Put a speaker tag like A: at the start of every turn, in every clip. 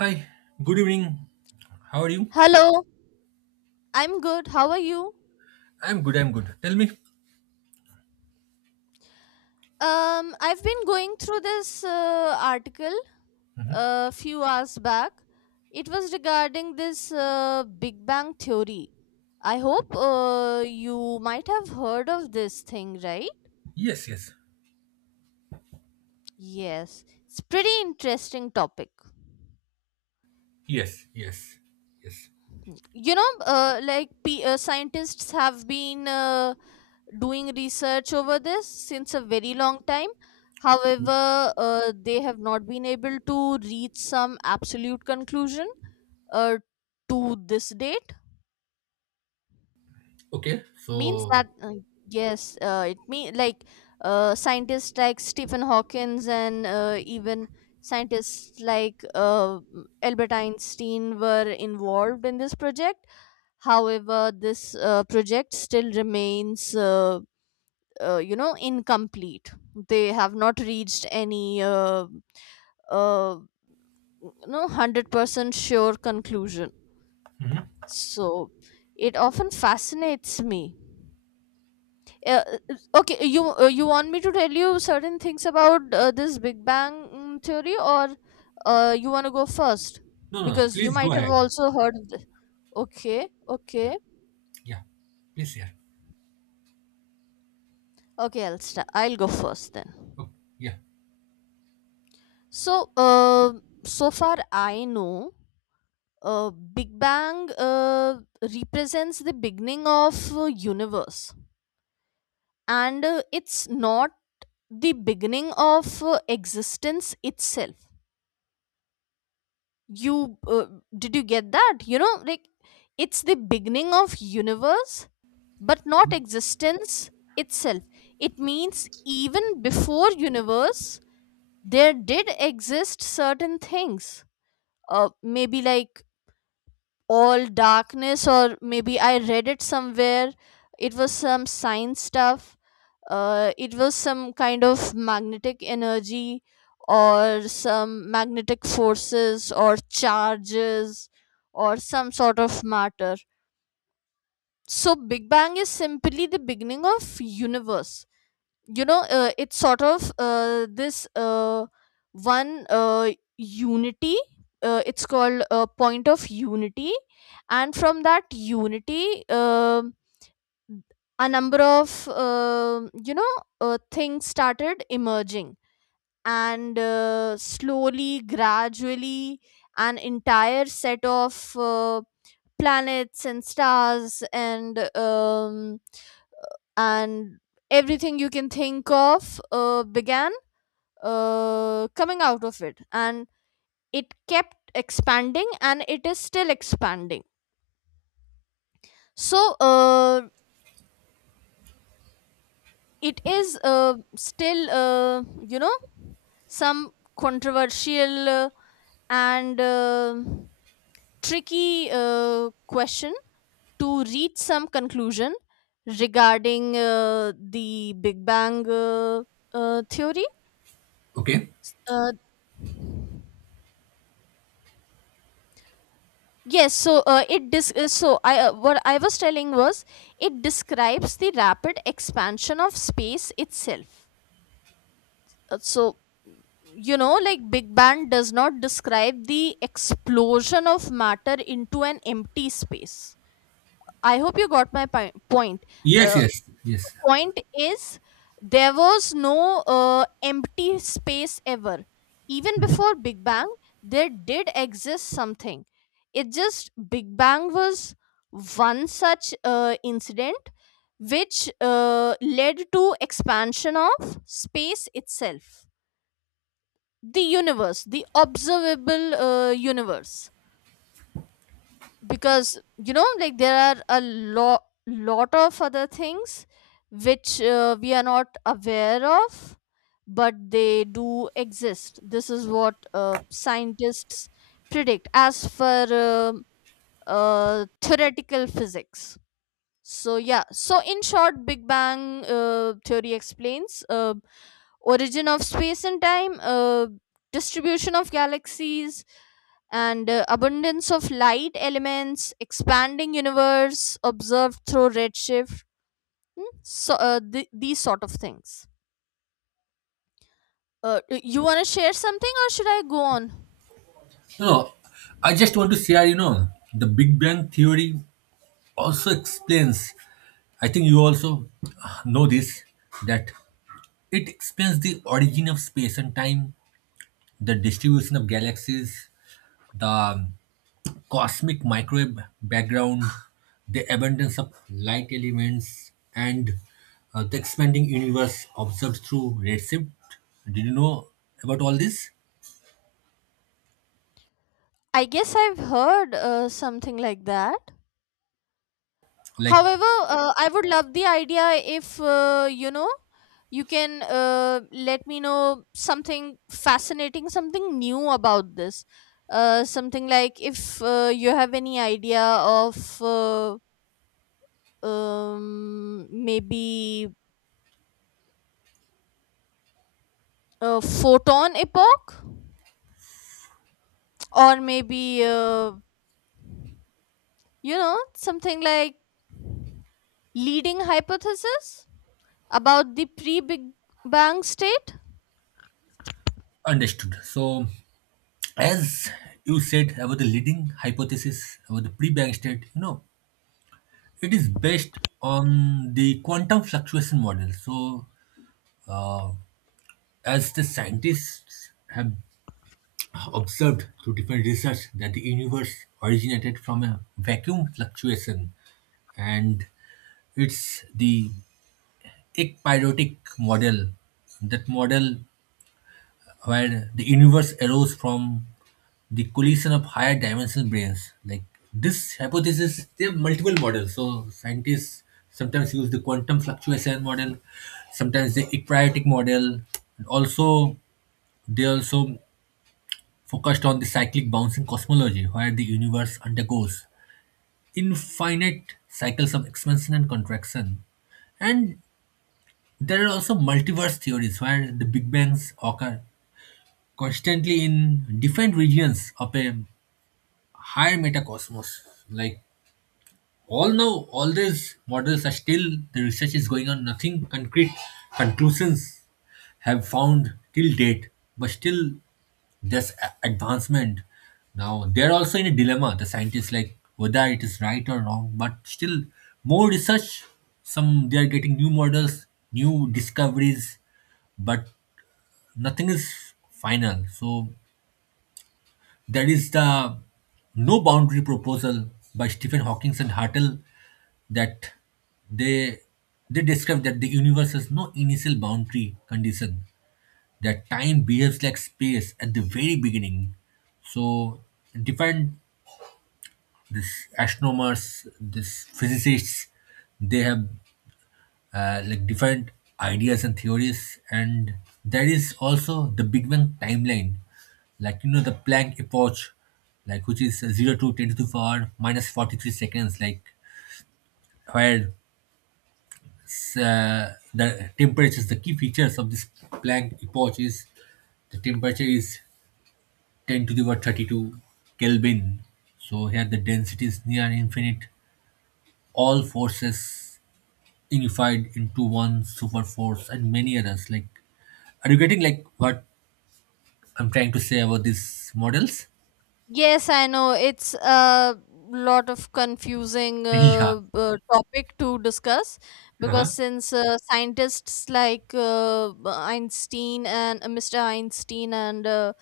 A: Hi, good evening. How are you?
B: Hello, I'm good. How are you?
A: I'm good, I'm good. Tell me.
B: I've been going through this article a few hours back. It was regarding this Big Bang theory. I hope you might have heard of this thing, right?
A: Yes, yes,
B: Yes, it's pretty interesting topic.
A: yes, yes, yes.
B: Scientists have been doing research over this since a very long time. However, they have not been able to reach some absolute conclusion uh, to this date.
A: Okay,
B: Means
A: so.
B: that, yes, it mean like scientists like Stephen Hawkins and even scientists like Albert Einstein were involved in this project. However, this project still remains incomplete. They have not reached any uh, no 100% sure conclusion,
A: Mhm.
B: so it often fascinates me. Uh, okay, you you want me to tell you certain things about this big bang theory, or you want to go first,
A: No, no, no,
B: because you
A: please go
B: might have
A: ahead.
B: also heard of this? Okay. Okay.
A: Yeah, please, yeah.
B: Okay, I'll go first then.
A: Oh, yeah.
B: So uh, so far I know, big bang represents the beginning of universe, and it's not the beginning of existence itself. You did you get that? You know, like it's the beginning of universe but not existence itself. It means even before universe, there did exist certain things, maybe like all darkness, or maybe I read it somewhere, it was some science stuff. It was some kind of magnetic energy, or some magnetic forces or charges, or some sort of matter. So big bang is simply the beginning of universe. You know, it's sort of this one unity. It's called a point of unity, and from that unity, a number of things started emerging. And slowly, gradually, an entire set of planets and stars and everything you can think of began coming out of it, and it kept expanding, and it is still expanding. So it is still, some controversial and tricky question to reach some conclusion regarding the big bang theory.
A: Okay.
B: Uh, Yes, so it dis- so I what I was telling was, it describes the rapid expansion of space itself. So, you know, like big bang does not describe the explosion of matter into an empty space. I hope you got my point.
A: Yes,
B: Uh,
A: yes, yes.
B: point is, there was no empty space ever, even
A: Mhm.
B: before big bang. There did exist something. It just big bang was one such incident which led to expansion of space itself, the universe, the observable universe. Because, you know, like there are a lot of other things which we are not aware of, but they do exist. This is what scientists predict as for theoretical physics. So yeah, so in short, big bang theory explains origin of space and time, distribution of galaxies, and abundance of light elements, expanding universe observed through redshift, so these sort of things. Y- you want to share something, or should I go on?
A: No, no, I just want to share, the Big Bang Theory also explains, I think you also know this, that it explains the origin of space and time, the distribution of galaxies, the cosmic microwave background, the abundance of light elements, and the expanding universe observed through redshift. Did you know about all this?
B: I guess I've heard something like that.
A: Like,
B: However, I would love the idea if, you can let me know something fascinating, something new about this. Something like, if you have any idea of, maybe a photon epoch, or maybe something like leading hypothesis about the pre-Big Bang state.
A: understood. So, as you said about the leading hypothesis about the pre bang state, it is based on the quantum fluctuation model. So, as the scientists have observed through different research that the universe originated from a vacuum fluctuation, and it's the ekpyrotic model, that model where the universe arose from the collision of higher dimensional brains. Like this hypothesis, they have multiple models, so scientists sometimes use the quantum fluctuation model, sometimes the ekpyrotic model, and also they also focused on the cyclic bouncing cosmology where the universe undergoes infinite cycles of expansion and contraction. And there are also multiverse theories where the Big Bangs occur constantly in different regions of a higher metacosmos, like although all these models are still, the research is going on, nothing concrete conclusions have found till date, but still there's advancement. Now they're also in a dilemma, the scientists, like whether it is right or wrong, but still more research. Some they are getting new models, new discoveries, but nothing is final. So there is the no boundary proposal by Stephen Hawking and Hartle that they they describe that the universe has no initial boundary condition, that time behaves like space at the very beginning. So different this astronomers, this physicists, they have like different ideas and theories. And there is also the big bang timeline, like you know the planck epoch, like which is 0 to 10 to the power minus 43 seconds, like where the temperatures, the key features of this planck epoch is the temperature is 10 to the power 32 kelvin. So here the density is near infinite, all forces unified into one super force and many others. Like, are you getting like what I'm trying to say about these models?
B: Yes, I know. It's a lot of confusing
A: Yeah.
B: topic to discuss, because
A: Uh-huh.
B: since scientists like Einstein and Mr. Einstein and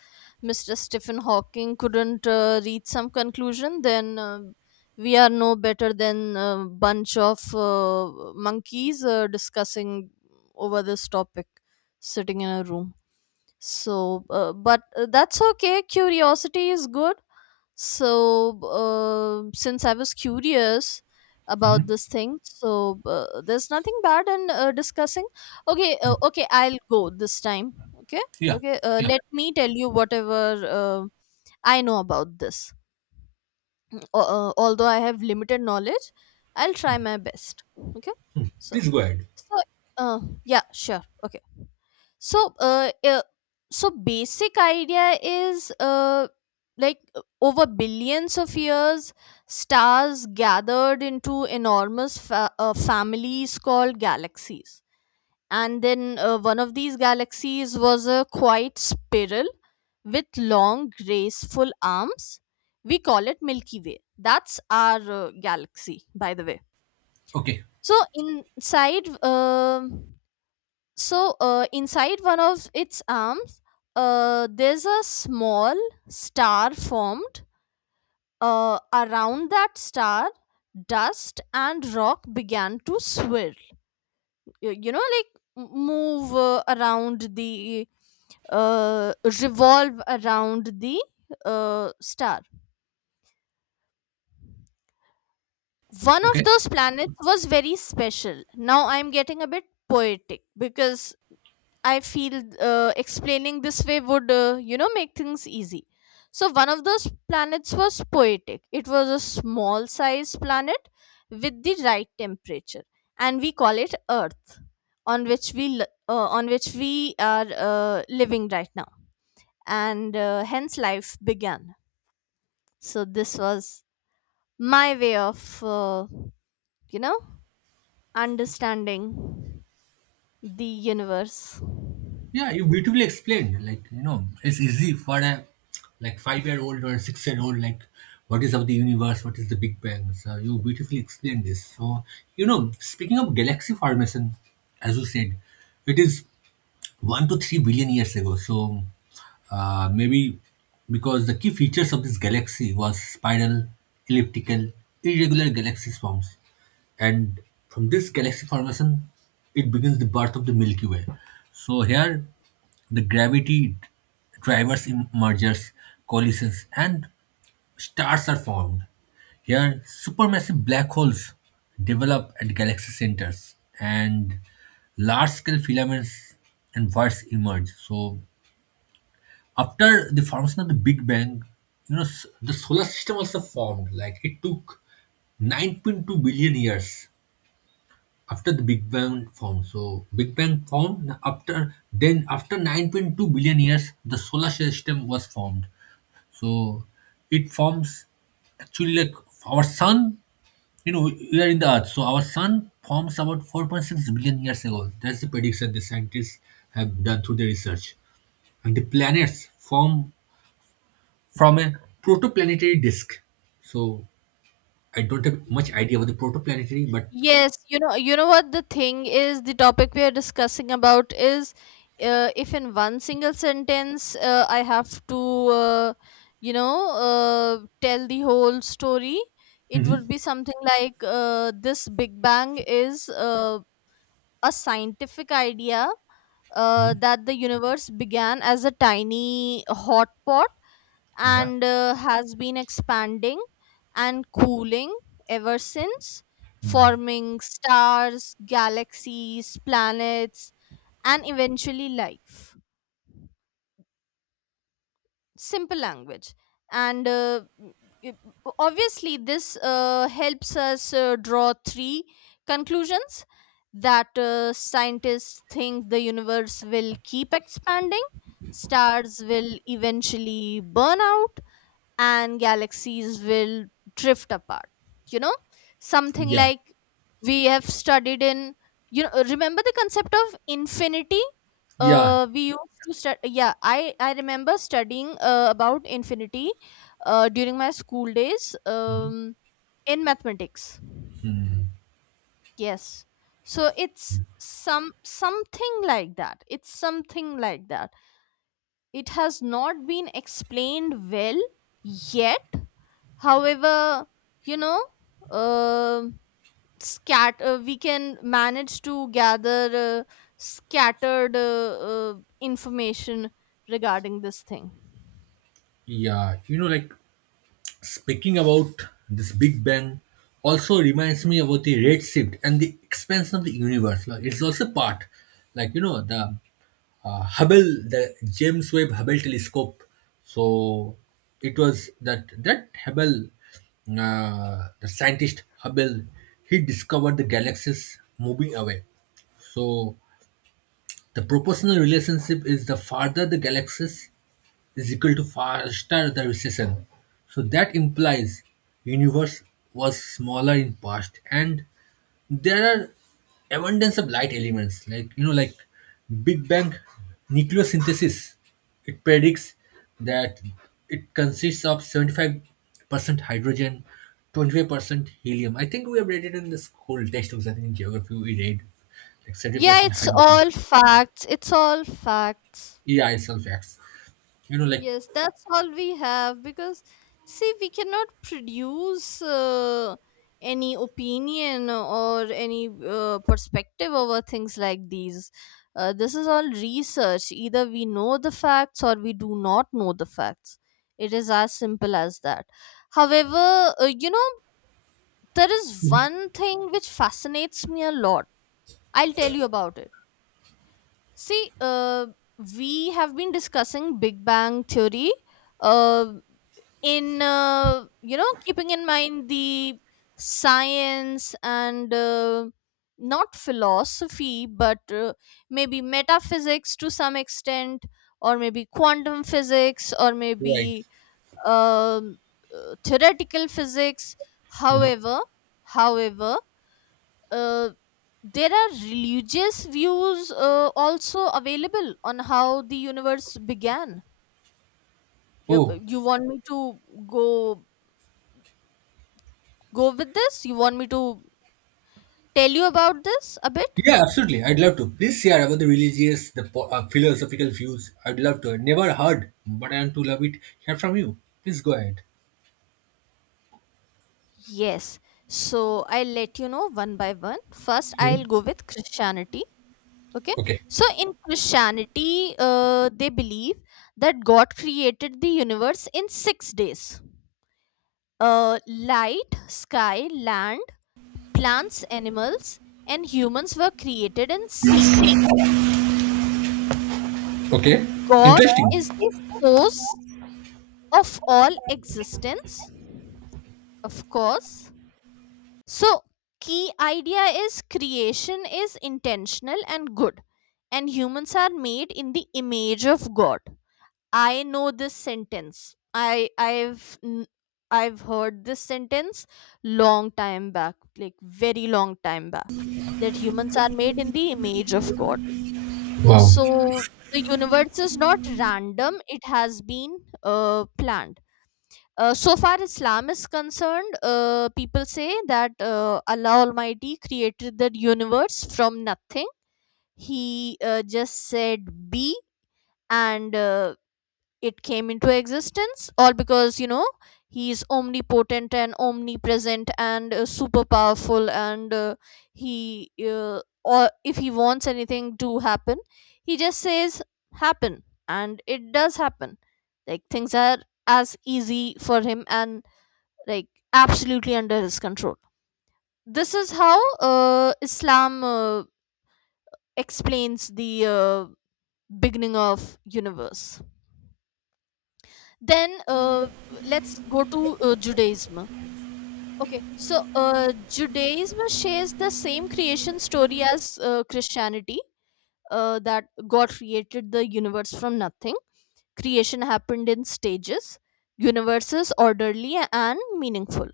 B: Mr. Stephen Hawking couldn't reach some conclusion, then we are no better than a bunch of monkeys discussing over this topic, sitting in a room. So, but that's okay. Curiosity is good. So, since I was curious about
A: Mhm.
B: this thing, so there's nothing bad in discussing. Okay, okay, I'll go this time. Okay,
A: Yeah.
B: okay.
A: Yeah.
B: Let me tell you whatever uh, I know about this. Mm, al- although I have limited knowledge, I'll try my best. Okay, so
A: Please go ahead.
B: so yeah, sure. Okay, so so basic idea is, over billions of years, stars gathered into enormous families called galaxies. And then one of these galaxies was a quiet spiral with long, graceful arms. We call it Milky Way. That's our galaxy, by the way.
A: Okay.
B: So inside, inside one of its arms, there's a small star formed. Around that star, dust and rock began to swirl. Y- You know, like m- move uh, around the, uh, revolve around the star. One of
A: Okay.
B: those planets was very special. Now I'm getting a bit poetic because I feel explaining this way would, make things easy. So, one of those planets was poetic. It was a small sized planet with the right temperature, and we call it Earth, on which on which we are living right now. And hence life began. So, this was my way of, you know, understanding the universe.
A: Yeah, you beautifully explained. Like, you know, it's easy for a like 5-year-old or a 6-year-old, like what is of the universe, what is the Big Bang. So you beautifully explained this. So, you know, speaking of galaxy formation, as you said, it is 1 to 3 billion years ago. So maybe because the key features of this galaxy was spiral, elliptical, irregular galaxy swarms. And from this galaxy formation, it begins the birth of the Milky Way. So here, the gravity drivers in mergers, collisions, and stars are formed. Here, supermassive black holes develop at galaxy centers, and large scale filaments and voids emerge. So, after the formation of the Big Bang, you know, the solar system also formed. Like, it took 9.2 billion years after the Big Bang formed. So Big Bang formed after then after 9.2 billion years the solar system was formed. So it forms actually like our sun, you know, we are in the earth. So our sun forms about 4.6 billion years ago. That's the prediction the scientists have done through their research. And the planets form from a protoplanetary disk. So I don't have much idea about the protoplanetary, but
B: Yes, you know what the thing is, the topic we are discussing about is, if in one single sentence I have to, tell the whole story, it would be something like, this Big Bang is a scientific idea that the universe began as a tiny hot pot
A: Yeah.
B: and has been expanding and cooling ever since, forming stars, galaxies, planets, and eventually life. Simple language. And it- obviously, this helps us draw 3 conclusions, that scientists think the universe will keep expanding, stars will eventually burn out, and galaxies will drift apart. You know, something
A: Yeah,
B: like we have studied in, you know, remember the concept of infinity?
A: yeah.
B: We used to study, yeah, I remember studying about infinity during my school days, in mathematics. Yes. So it's some something like that. It's something like that. It has not been explained well yet. However, you know, um scat we can manage to gather scattered information regarding this thing.
A: Yeah, you know, like speaking about this Big Bang also reminds me about the red shift and the expansion of the universe. Like, it's also part, like, you know, the Hubble, the James Webb Hubble telescope. So it was that, that Hubble, the scientist Hubble, he discovered the galaxies moving away. So the proportional relationship is the farther the galaxies is equal to faster the recession. So that implies universe was smaller in past, and there are abundance of light elements like you know like Big Bang nucleosynthesis. It predicts that it consists of 75% hydrogen, 25% helium. I think we have read it in the school textbooks. I think in geography we read like
B: Yeah,
A: 70%
B: it's
A: hydrogen.
B: all facts, it's all facts.
A: Yeah, it's some. You know, like
B: Yes, that's all we have. Because see, we cannot produce any opinion or any perspective over things like these. This is all research. Either we know the facts or we do not know the facts. It is as simple as that. However, there is one thing which fascinates me a lot. I'll tell you about it. See, we have been discussing Big Bang Theory. Uh, in, keeping in mind the science and, not philosophy but maybe metaphysics to some extent, or maybe quantum physics, or
A: right.
B: maybe um, theoretical physics.
A: Mhm.
B: However however uh, there are religious views also available on how the universe began. you
A: Oh,
B: you want me to go go with this? You want me to tell you about this a bit?
A: yeah, absolutely. I'd love to. Please share about the religious, the philosophical views. I'd love to. I never heard, but I want to love it. Hear from you. Please go ahead.
B: Yes. So I'll let you know one by one. First, I'll
A: Mhm.
B: go with Christianity. Okay.
A: Okay.
B: So in Christianity, they believe that God created the universe in 6 days. Light, sky, land, plants, animals, and humans were created in sequence.
A: Okay.
B: God
A: Interesting.
B: is the source of all existence, of course. So, key idea is creation is intentional and good, and humans are made in the image of God. I know this sentence. I've heard this sentence long time back, like very long time back, that humans are made in the image of God.
A: Wow.
B: So the universe is not random; it has been planned. Uh, so far Islam is concerned, people say that Allah Almighty created the universe from nothing. He just said be, and it came into existence, all because, you know, he is omnipotent and omnipresent and super powerful, and he or if he wants anything to happen, he just says happen and it does happen. Like things are as easy for him and, like, absolutely under his control. This is how Islam explains the beginning of universe. Then let's go to Judaism. Okay, so Judaism shares the same creation story as Christianity, that God created the universe from nothing. Creation happened in stages. Universe is orderly and meaningful.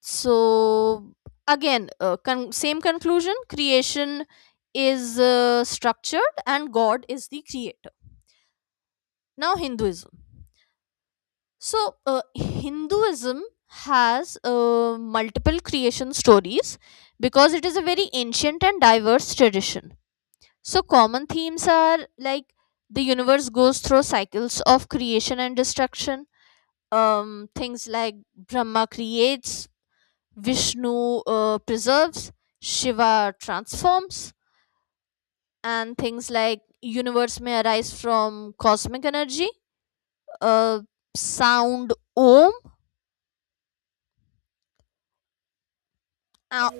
B: So again, same conclusion: creation is structured, and God is the creator. Now, Hinduism. So, Hinduism has multiple creation stories because it is a very ancient and diverse tradition. So common themes are like the universe goes through cycles of creation and destruction. Things like Brahma creates, Vishnu preserves, Shiva transforms, and things like universe may arise from cosmic energy, uh, sound om, uh,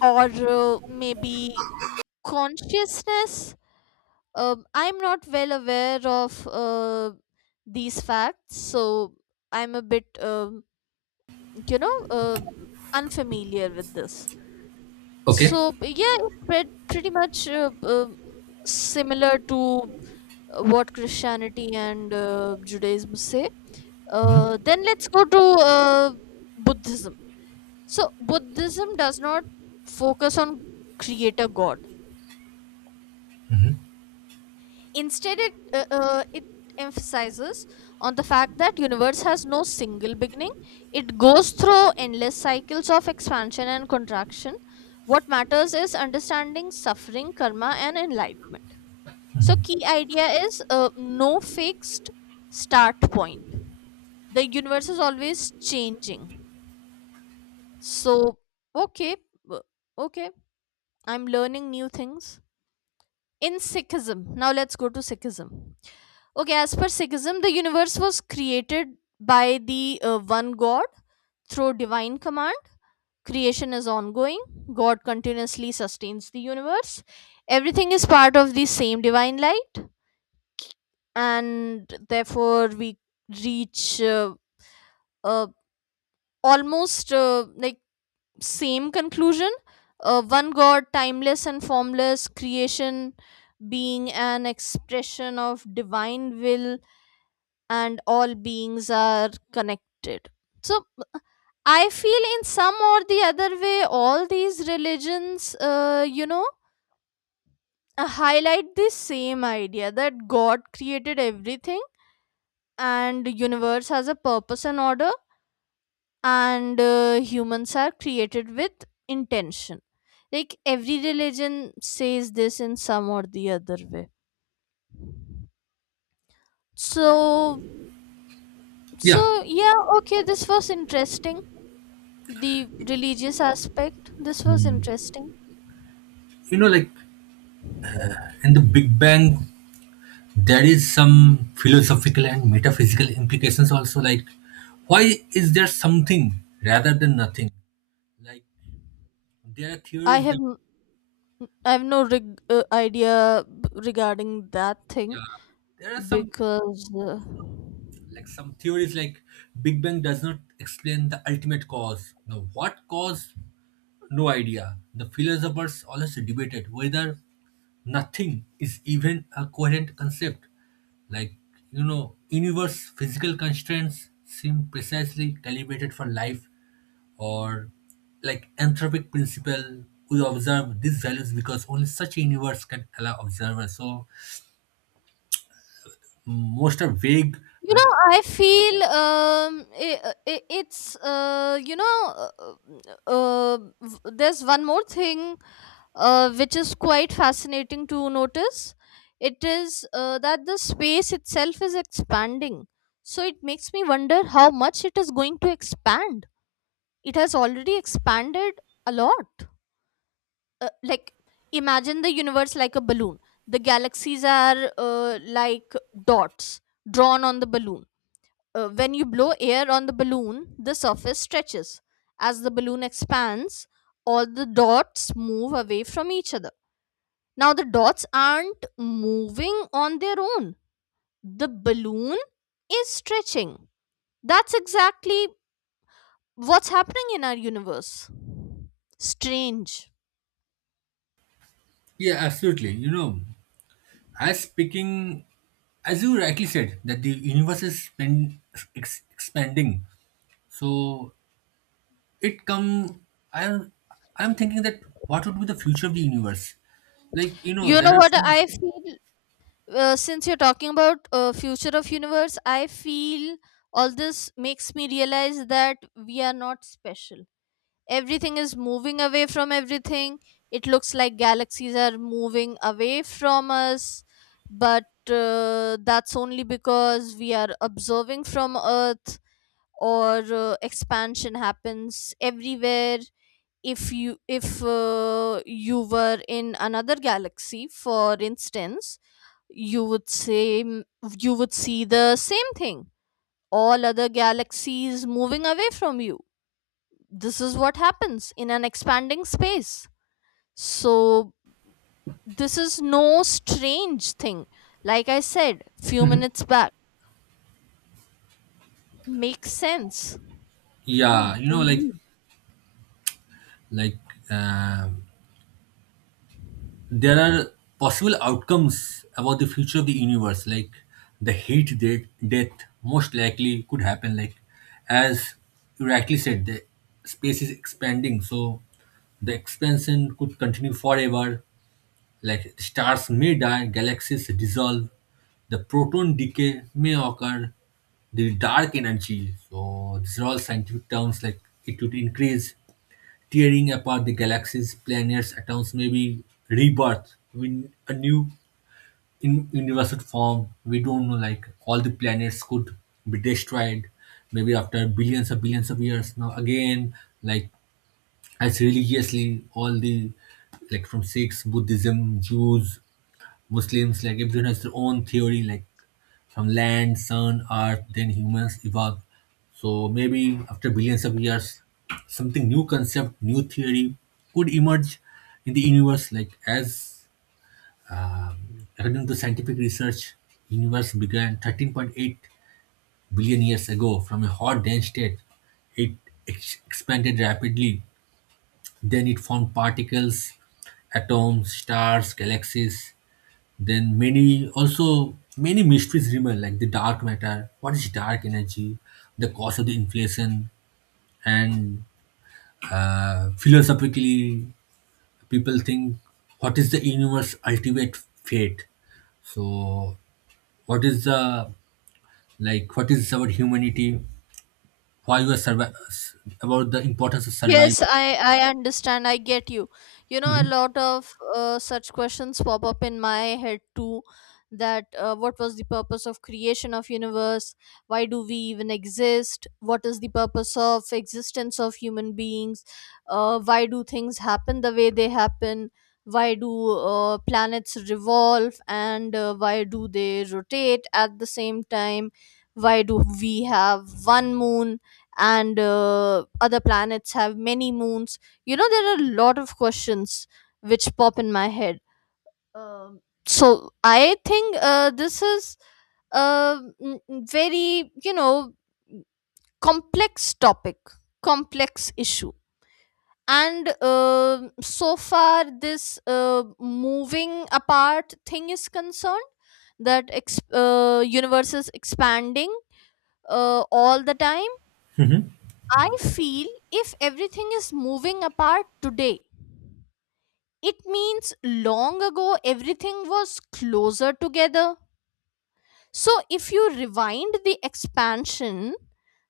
B: or maybe consciousness. I'm not well aware of these facts, so I'm a bit, you know, uh, unfamiliar with this.
A: Okay.
B: So yeah, it's pretty much similar to what Christianity and Judaism say. Then let's go to Buddhism. So, Buddhism does not focus on creator God. Instead, it emphasizes on the fact that universe has no single beginning. It goes through endless cycles of expansion and contraction. What matters is understanding suffering, karma, and enlightenment. So, key idea is no fixed start point. The universe is always changing. So okay. w- okay, I'm learning new things in Sikhism. Now let's go to Sikhism. Okay, as per Sikhism, the universe was created by the one God through divine command. Creation is ongoing. God continuously sustains the universe. Everything is part of the same divine light, and therefore we reach uh, almost like same conclusion: one God, timeless and formless, creation being an expression of divine will, and all beings are connected. So I feel in some or the other way all these religions, highlight this same idea that God created everything, and universe has a purpose and order, and humans are created with intention. Like every religion says this in some or the other way. So so
A: Yeah.
B: yeah, okay, this was interesting. The religious aspect, this was
A: Hmm.
B: interesting.
A: You know, like in the Big Bang, there is some philosophical and metaphysical implications also. Like, why is there something rather than nothing? Like, there are
B: i
A: theories
B: have
A: that
B: n- i have no idea regarding that thing.
A: yeah, there are some
B: Because uh,
A: like some theories like Big Bang does not explain the ultimate cause. Now, what cause? No idea. The philosophers always debated whether nothing is even a coherent concept. Like you know, universe physical constraints seem precisely calibrated for life, or like anthropic principle. We observe these values because only such a universe can allow observers. So most are vague.
B: I feel, I I it's, uh, uh, uh, there's one more thing which is quite fascinating to notice. It is that the space itself is expanding. So it makes me wonder how much it is going to expand. It has already expanded a lot. Like, imagine the universe like a balloon. The galaxies are like dots drawn on the balloon. When you blow air on the balloon, the surface stretches. As the balloon expands, all the dots move away from each other. Now the dots aren't moving on their own. The balloon is stretching. That's exactly what's happening in our universe. Strange.
A: Yeah, absolutely. You know, as speaking, as you rightly said, that the universe is spend, expanding. So it come. I'm I'm thinking that what would be the future of the universe? Like you know,
B: You know
A: there are
B: what
A: some.
B: I feel? Since you're talking about future of universe, I feel all this makes me realize that we are not special. Everything is moving away from everything. It looks like galaxies are moving away from us, but that's only because we are observing from Earth, or expansion happens everywhere. If you were in another galaxy, for instance, you would see the same thing, all other galaxies moving away from you. This is what happens in an expanding space. So, this is no strange thing. Like I said few minutes back, makes sense.
A: Yeah,
B: Mm,
A: you know, like
B: indeed.
A: like um there are possible outcomes about the future of the universe, like the heat death most likely could happen, like as you rightly said the space is expanding, so the expansion could continue forever, like stars may die, galaxies dissolve, the proton decay may occur, the dark energy, so these are all scientific terms, like it would increase tearing apart the galaxies, planets, atoms, maybe rebirth in a new in universal form. We don't know, like all the planets could be destroyed, maybe after billions of years. Now again, like as religiously, all the like from Sikhs, Buddhism, Jews, Muslims, like everyone has their own theory, like from land, sun, earth, then humans evolved. So maybe after billions of years, something new concept, new theory could emerge in the universe. Like as according to scientific research, universe began 13.8 billion years ago from a hot dense state. It expanded rapidly. Then it formed particles, atoms, stars, galaxies. Then many also many mysteries remain like the dark matter, what is dark energy, the cause of the inflation, and philosophically people think what is the universe ultimate fate. So what is the like what is our humanity? Why we are about the importance of survival?
B: Yes, I understand. I get you. You know, a
A: Hmm.
B: lot of such questions pop up in my head too. That What was the purpose of creation of universe? Why do we even exist? What is the purpose of existence of human beings? Why do things happen the way they happen? Why do planets revolve, and why do they rotate at the same time? Why do we have one moon, and other planets have many moons? You know, there are a lot of questions which pop in my head. um, so I think this is a very, complex topic, complex issue. And so far this moving apart thing is concerned, universe is expanding all the time.
A: Hmm.
B: I feel if everything is moving apart today, it means long ago everything was closer together. So if you rewind the expansion,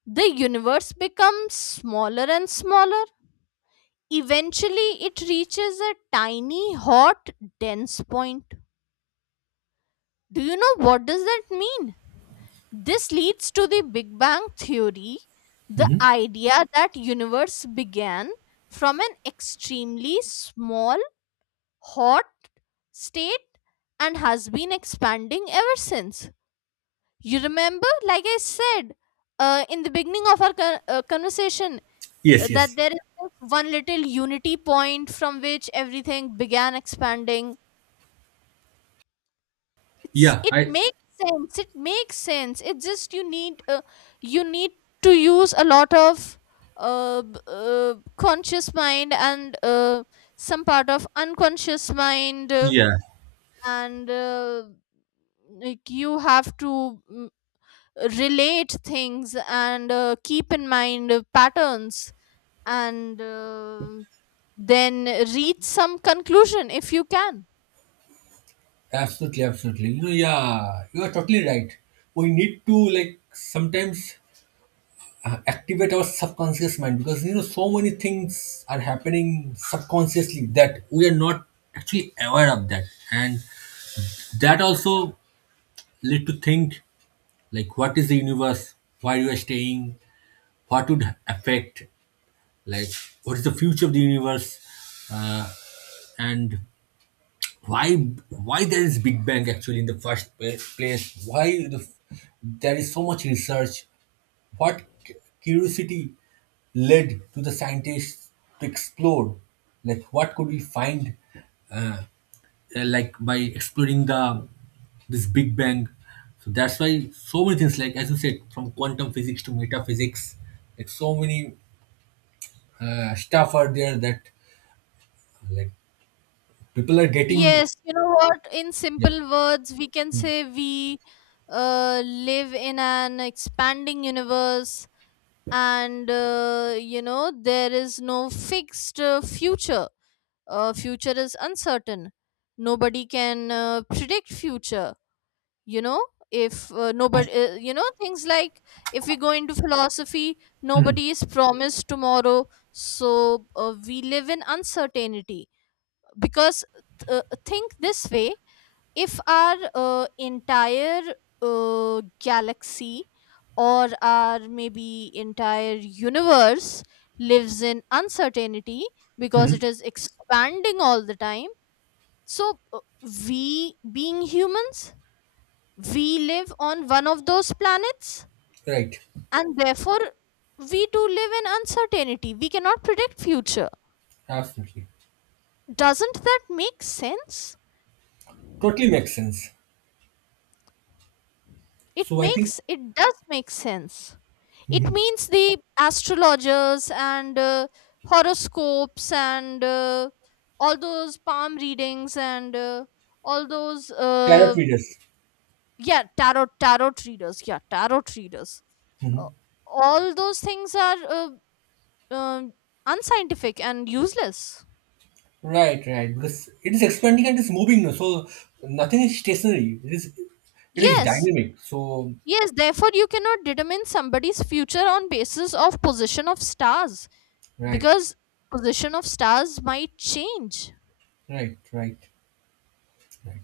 B: the universe becomes smaller and smaller. Eventually, it reaches a tiny, hot, dense point. Do you know what does that mean? This leads to the Big Bang theory, the
A: Hmm.
B: idea that universe began from an extremely small, hot state and has been expanding ever since. You remember, like I said, in the beginning of our conversation,
A: Yes,
B: that
A: yes,
B: there is just one little unity point from which everything began expanding. It's
A: yeah,
B: it
A: I
B: makes sense. It makes sense. It's just you need to use a lot of conscious mind, and some part of unconscious mind,
A: yeah.
B: and like you have to, relate things, and keep in mind patterns, and then reach some conclusion if you can.
A: Absolutely, absolutely. You know, yeah, you are totally right. We need to like sometimes activate our subconscious mind because you know so many things are happening subconsciously that we are not actually aware of that, and that also lead to think like what is the universe, where you are staying, what would affect, like what is the future of the universe, uh, and why why there is big bang actually in the first place, why the, there is so much research, what curiosity led to the scientists to explore, like what could we find like by exploring the this big bang, so that's why so many things like as you said from quantum physics to metaphysics like so many stuff are there that like people are getting
B: Yes, you know what, in
A: yeah.
B: simple words we can say we live in an expanding universe, and there is no fixed future. Future is uncertain. Nobody can predict future, you know. If uh, nobody uh, you know things like, if we go into philosophy,
A: Mhm.
B: nobody is promised tomorrow, so we live in uncertainty. Because, think this way: if our entire galaxy, or our maybe entire universe, lives in uncertainty because it is expanding all the time, so we being humans, we live on one of those planets,
A: Right.
B: and therefore we do live in uncertainty. We cannot predict future.
A: Absolutely.
B: Doesn't that make sense?
A: Totally makes sense.
B: it
A: So I think.
B: makes it does make sense. It
A: Mhm.
B: means the astrologers and horoscopes and all those palm readings and all those,
A: Tarot readers.
B: yeah, tarot readers. Yeah, tarot readers. Uh,
A: Mhm.
B: all those things are, um unscientific and useless.
A: Right, right. Because it is expanding and it's moving. No? So nothing is stationary. It is
B: Yes.
A: dynamic. So
B: Yes, therefore you cannot determine somebody's future on basis of position of stars,
A: right,
B: because position of stars might change.
A: right, right, right.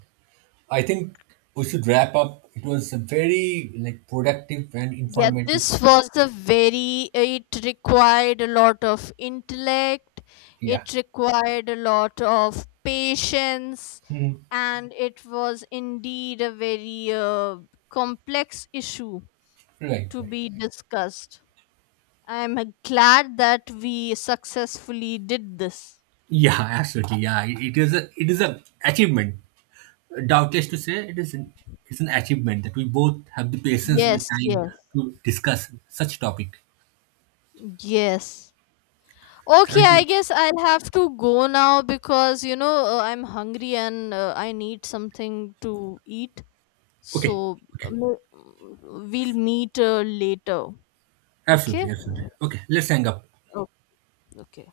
A: I think we should wrap up. It was a very like productive and
B: Yeah,
A: informative.
B: this was a very, it required a lot of intellect,
A: Yeah.
B: it required a lot of patience,
A: Mhm.
B: and it was indeed a very complex issue
A: Right,
B: to
A: right.
B: be discussed. I'm glad that we successfully did this.
A: Yeah, absolutely. Yeah, it is a achievement. Doubtless to say it is an, it's an achievement that we both have the patience and the
B: Yes,
A: time
B: yes,
A: to discuss such topic.
B: yes. Okay,
A: Thank
B: I
A: you.
B: guess I'll have to go now because, I'm hungry and I need something to eat.
A: Okay,
B: So,
A: okay,
B: we'll meet later. Okay?
A: absolutely, absolutely. Okay, let's hang up.
B: Oh, okay.